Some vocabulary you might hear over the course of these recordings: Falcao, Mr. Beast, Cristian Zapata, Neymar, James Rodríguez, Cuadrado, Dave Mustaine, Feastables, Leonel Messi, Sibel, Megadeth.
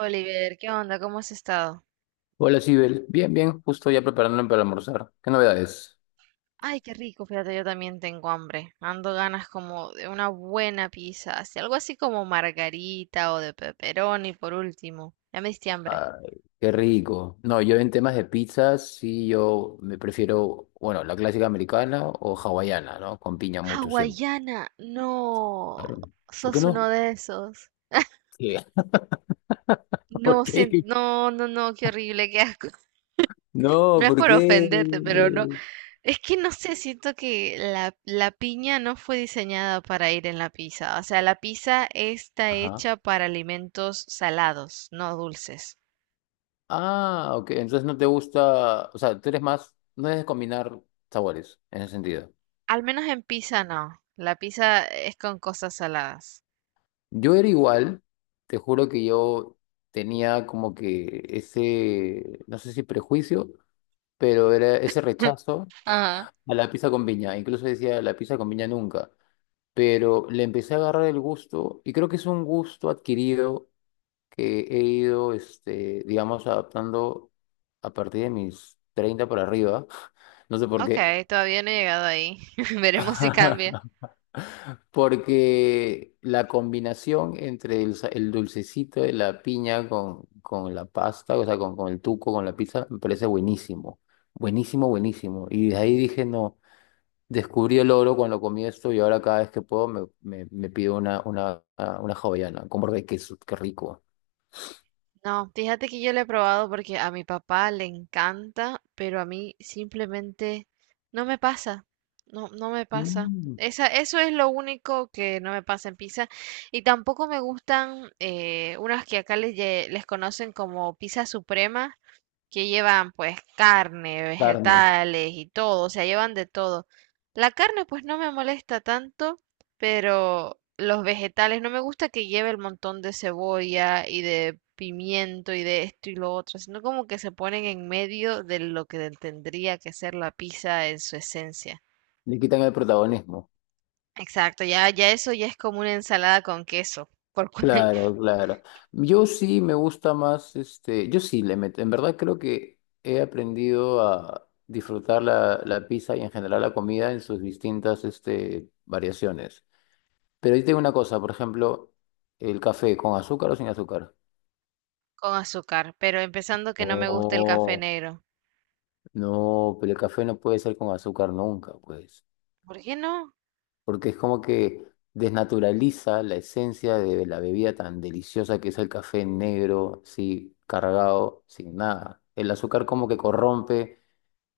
Oliver, ¿qué onda? ¿Cómo has estado? Hola, Sibel. Bien, bien, justo ya preparándome para almorzar. ¿Qué novedades? Ay, qué rico, fíjate, yo también tengo hambre. Ando ganas como de una buena pizza, así, algo así como margarita o de pepperoni por último. Ya me diste hambre. Ay, qué rico. No, yo en temas de pizzas, sí, yo me prefiero, bueno, la clásica americana o hawaiana, ¿no? Con piña mucho siempre. Hawaiana, no, Claro. ¿Por qué sos uno no? de esos. Sí. ¿Por No, qué? no, no, no, qué horrible, qué asco. No, No es ¿por por qué? ofenderte, pero no. Es que no sé, siento que la piña no fue diseñada para ir en la pizza. O sea, la pizza está Ajá. hecha para alimentos salados, no dulces. Ah, ok. Entonces no te gusta, o sea, tú eres más, no es de combinar sabores en ese sentido. Al menos en pizza no. La pizza es con cosas saladas. Yo era igual, te juro que yo tenía como que ese, no sé si prejuicio, pero era ese rechazo Ajá. a la pizza con piña. Incluso decía la pizza con piña nunca, pero le empecé a agarrar el gusto y creo que es un gusto adquirido que he ido, digamos, adaptando a partir de mis 30 para arriba. No sé por qué. Ok, todavía no he llegado ahí. Veremos si cambia. Porque la combinación entre el, el dulcecito de la piña con la pasta, o sea, con el tuco, con la pizza, me parece buenísimo. Buenísimo, buenísimo. Y de ahí dije, no, descubrí el oro cuando comí esto y ahora cada vez que puedo me pido una hawaiana con borde de queso, qué rico. No, fíjate que yo lo he probado porque a mi papá le encanta, pero a mí simplemente no me pasa. No, no me pasa. Mm, Esa, eso es lo único que no me pasa en pizza. Y tampoco me gustan unas que acá les conocen como pizza suprema, que llevan pues carne, carne, vegetales y todo, o sea, llevan de todo. La carne pues no me molesta tanto, pero los vegetales no me gusta que lleve el montón de cebolla y de pimiento y de esto y lo otro, sino como que se ponen en medio de lo que tendría que ser la pizza en su esencia. le quitan el protagonismo. Exacto, ya, ya eso ya es como una ensalada con queso, Claro, claro. Yo sí me gusta más, este, yo sí le meto, en verdad creo que he aprendido a disfrutar la pizza y en general la comida en sus distintas, este, variaciones. Pero yo tengo una cosa, por ejemplo, el café, ¿con azúcar o sin azúcar? con azúcar, pero empezando que no me gusta el café Oh, negro. no, pero el café no puede ser con azúcar nunca, pues. ¿Por qué no? Porque es como que desnaturaliza la esencia de la bebida tan deliciosa que es el café negro, así cargado, sin nada. El azúcar como que corrompe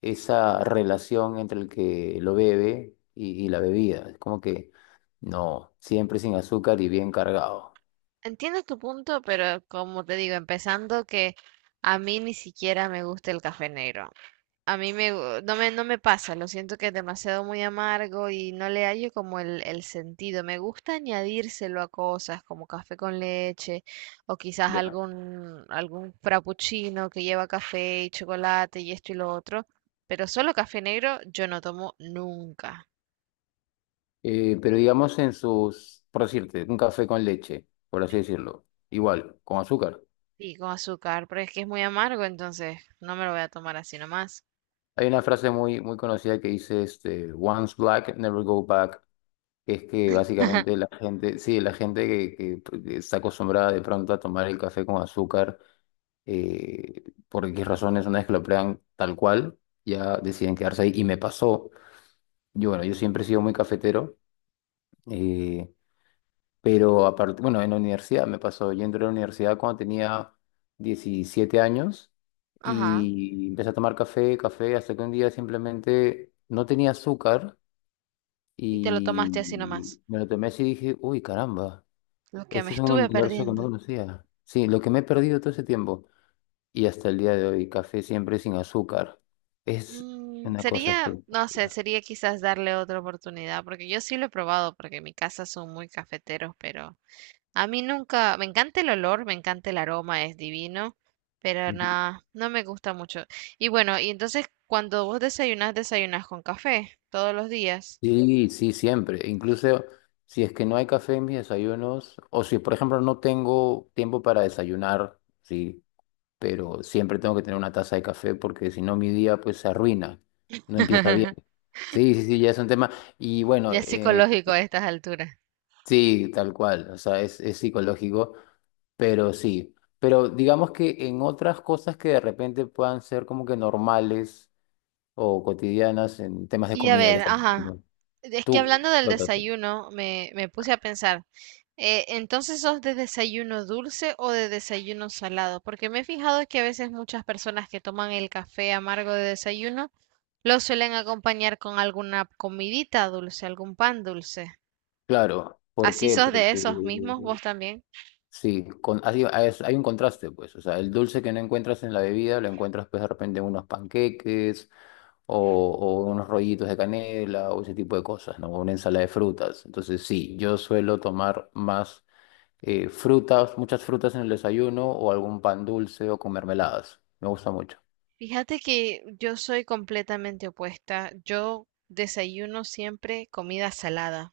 esa relación entre el que lo bebe y la bebida. Es como que no, siempre sin azúcar y bien cargado. Entiendo tu punto, pero como te digo, empezando que a mí ni siquiera me gusta el café negro. A mí me, gu- no no me pasa, lo siento que es demasiado muy amargo y no le hallo como el sentido. Me gusta añadírselo a cosas como café con leche o quizás Ya. Algún frappuccino que lleva café y chocolate y esto y lo otro, pero solo café negro yo no tomo nunca. Pero digamos en sus, por decirte, un café con leche, por así decirlo, igual, con azúcar. Y con azúcar, pero es que es muy amargo, entonces no me lo voy a tomar así nomás. Hay una frase muy, muy conocida que dice, este, Once black, never go back. Es que básicamente la gente, sí, la gente que, pues, que está acostumbrada de pronto a tomar el café con azúcar, eh, por X razones, una vez que lo prueban tal cual, ya deciden quedarse ahí. Y me pasó, yo, bueno, yo siempre he sido muy cafetero, eh, pero aparte, bueno, en la universidad me pasó, yo entré a la universidad cuando tenía 17 años Ajá. y empecé a tomar café, café, hasta que un día simplemente no tenía azúcar Y te lo tomaste así nomás. y me lo tomé así y dije, uy, caramba. Lo que me Este es un estuve universo que no perdiendo. conocía. Sí, lo que me he perdido todo ese tiempo y hasta el día de hoy, café siempre sin azúcar, es Mm, una cosa sería, no sé, espectacular. sería quizás darle otra oportunidad, porque yo sí lo he probado, porque en mi casa son muy cafeteros, pero a mí nunca, me encanta el olor, me encanta el aroma, es divino, pero Ujú. nada, no me gusta mucho. Y bueno, y entonces cuando vos desayunás, desayunás con café todos los días. Sí, sí, siempre. Incluso si es que no hay café en mis desayunos, o si por ejemplo no tengo tiempo para desayunar, sí, pero siempre tengo que tener una taza de café porque si no mi día pues se arruina, no empieza bien. Sí, sí, sí, ya es un tema. Y bueno, Ya es psicológico a estas alturas. sí, tal cual, o sea, es psicológico. Pero sí, pero digamos que en otras cosas que de repente puedan ser como que normales o cotidianas en temas de Y a comida que ver, estamos ajá. hablando, Es que tú, hablando del Lótate. desayuno, me puse a pensar, entonces sos de desayuno dulce o de desayuno salado, porque me he fijado que a veces muchas personas que toman el café amargo de desayuno lo suelen acompañar con alguna comidita dulce, algún pan dulce. Claro, ¿por ¿Así qué? sos Porque de esos mismos vos también? sí, con, hay un contraste, pues, o sea, el dulce que no encuentras en la bebida lo encuentras pues de repente en unos panqueques o unos rollitos de canela o ese tipo de cosas, ¿no? Una ensalada de frutas. Entonces sí, yo suelo tomar más frutas, muchas frutas en el desayuno o algún pan dulce o con mermeladas. Me gusta mucho. Fíjate que yo soy completamente opuesta. Yo desayuno siempre comida salada.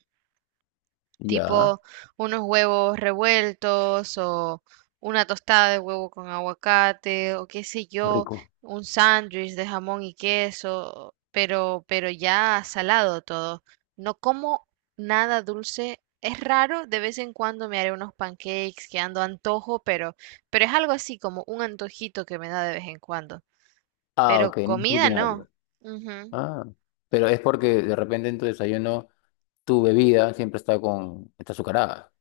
Ya, Tipo unos huevos revueltos o una tostada de huevo con aguacate o qué sé yo, rico. un sándwich de jamón y queso, pero ya salado todo. No como nada dulce. Es raro, de vez en cuando me haré unos pancakes que ando antojo, pero es algo así como un antojito que me da de vez en cuando. Ah, Pero ok, no es comida no. rutinario. Ujú. Ah, pero es porque de repente en tu desayuno tu bebida siempre está con, está azucarada.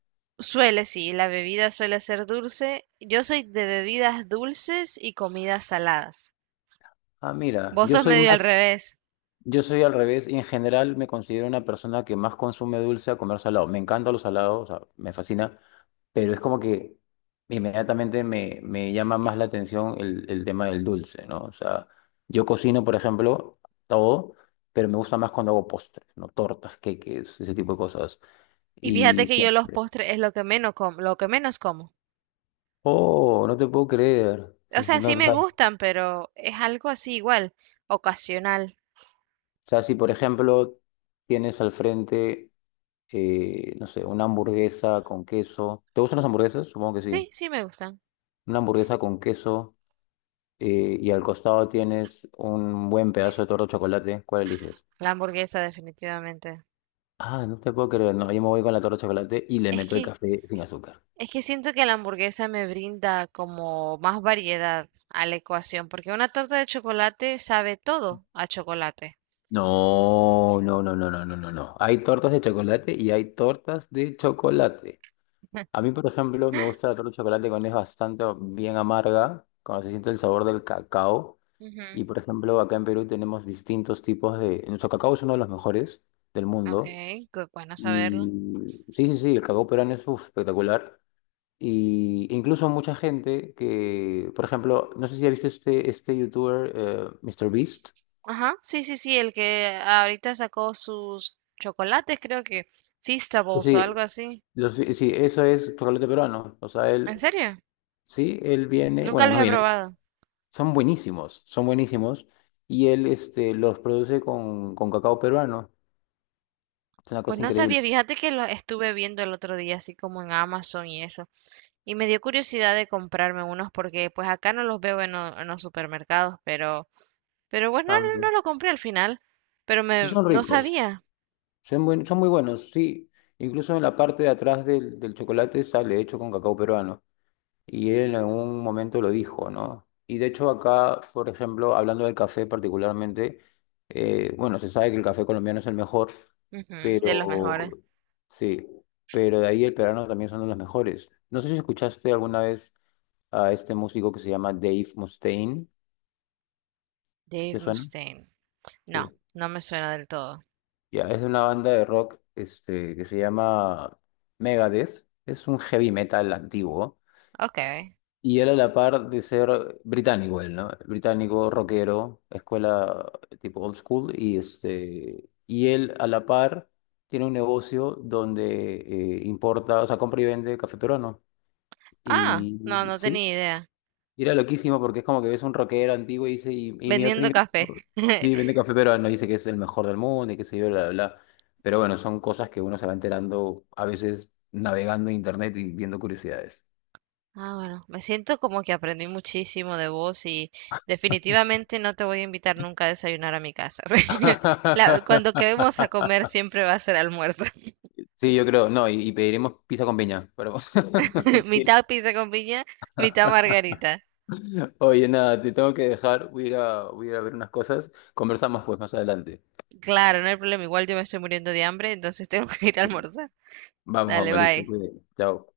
Suele, sí, la bebida suele ser dulce. Yo soy de bebidas dulces y comidas saladas. Ah, mira, Vos yo sos soy medio al más. revés. Yo soy al revés y en general me considero una persona que más consume dulce a comer salado. Me encantan los salados, o sea, me fascina, pero es como que inmediatamente me llama más la atención el tema del dulce, ¿no? O sea, yo cocino, por ejemplo, todo, pero me gusta más cuando hago postres, ¿no? Tortas, queques, ese tipo de cosas. Y fíjate Y que yo los siempre. postres es lo que menos como, lo que menos como. Oh, no te puedo creer. O sea, No, sí o me gustan, pero es algo así igual, ocasional. sea, si por ejemplo tienes al frente. No sé, una hamburguesa con queso. ¿Te gustan las hamburguesas? Supongo que Sí, sí. sí me gustan. Una hamburguesa con queso, y al costado tienes un buen pedazo de torta de chocolate. ¿Cuál eliges? La hamburguesa definitivamente. Ah, no te puedo creer. No, yo me voy con la torta de chocolate y le Es meto el que café sin azúcar. es que siento que la hamburguesa me brinda como más variedad a la ecuación, porque una torta de chocolate sabe todo a chocolate. No, no, no, no, no, no, no, no. Hay tortas de chocolate y hay tortas de chocolate. A mí, por ejemplo, me gusta la torta de chocolate cuando es bastante bien amarga, cuando se siente el sabor del cacao. Y Ujú. por ejemplo, acá en Perú tenemos distintos tipos de... Nuestro cacao es uno de los mejores del Ok, mundo. qué bueno saberlo. Y sí, sí, sí, el cacao peruano es uf, espectacular. Y incluso mucha gente que, por ejemplo, no sé si has visto este youtuber, Mr. Beast. Ajá, sí, sí, sí, el que ahorita sacó sus chocolates, creo que Feastables o algo Sí, así. Sí, eso es chocolate peruano. O sea, ¿En él, serio? sí, él viene, Nunca bueno, los no he viene, probado. son buenísimos, son buenísimos. Y él los produce con cacao peruano. Es una Pues cosa no sabía, increíble. fíjate que los estuve viendo el otro día, así como en Amazon y eso. Y me dio curiosidad de comprarme unos porque pues acá no los veo en, en los supermercados, pero bueno, Ah, no, no lo compré al final. Pero sí, me, son no ricos. sabía. Son muy buenos, sí. Incluso en la parte de atrás del chocolate sale hecho con cacao peruano. Y él en algún momento lo dijo, ¿no? Y de hecho acá, por ejemplo, hablando del café particularmente, bueno, se sabe que el café colombiano es el mejor, Ujú, de los mejores. pero sí, pero de ahí el peruano también son de los mejores. No sé si escuchaste alguna vez a este músico que se llama Dave Mustaine, Dave ¿te suena? Mustaine. No, Sí. no me suena del todo. Ya, es de una banda de rock que se llama Megadeth. Es un heavy metal antiguo. Ok. Y él a la par de ser británico, él, ¿no? Británico, rockero, escuela tipo old school. Y, y él a la par tiene un negocio donde importa, o sea, compra y vende café peruano. Ah, Y no, no sí, tenía idea. y era loquísimo porque es como que ves un rockero antiguo y dice, y mi otro Vendiendo ingreso, café. sí, vende café peruano, dice que es el mejor del mundo y que se yo, bla, bla, bla. Pero bueno, son cosas que uno se va enterando a veces navegando en internet y viendo curiosidades. Ah, bueno, me siento como que aprendí muchísimo de vos y definitivamente no te voy a invitar nunca a desayunar a mi casa. La- cuando quedemos a comer siempre va a ser almuerzo. Sí, yo creo, no, y pediremos pizza con piña, pero mentira. Mitad pizza con piña, mitad margarita. Oye, nada, te tengo que dejar, voy a ir a ver unas cosas, conversamos pues más adelante. Claro, no hay problema. Igual yo me estoy muriendo de hambre, entonces tengo que ir a Sí. almorzar. Vamos, Dale, vamos, listo, bye. cuídate. Chao.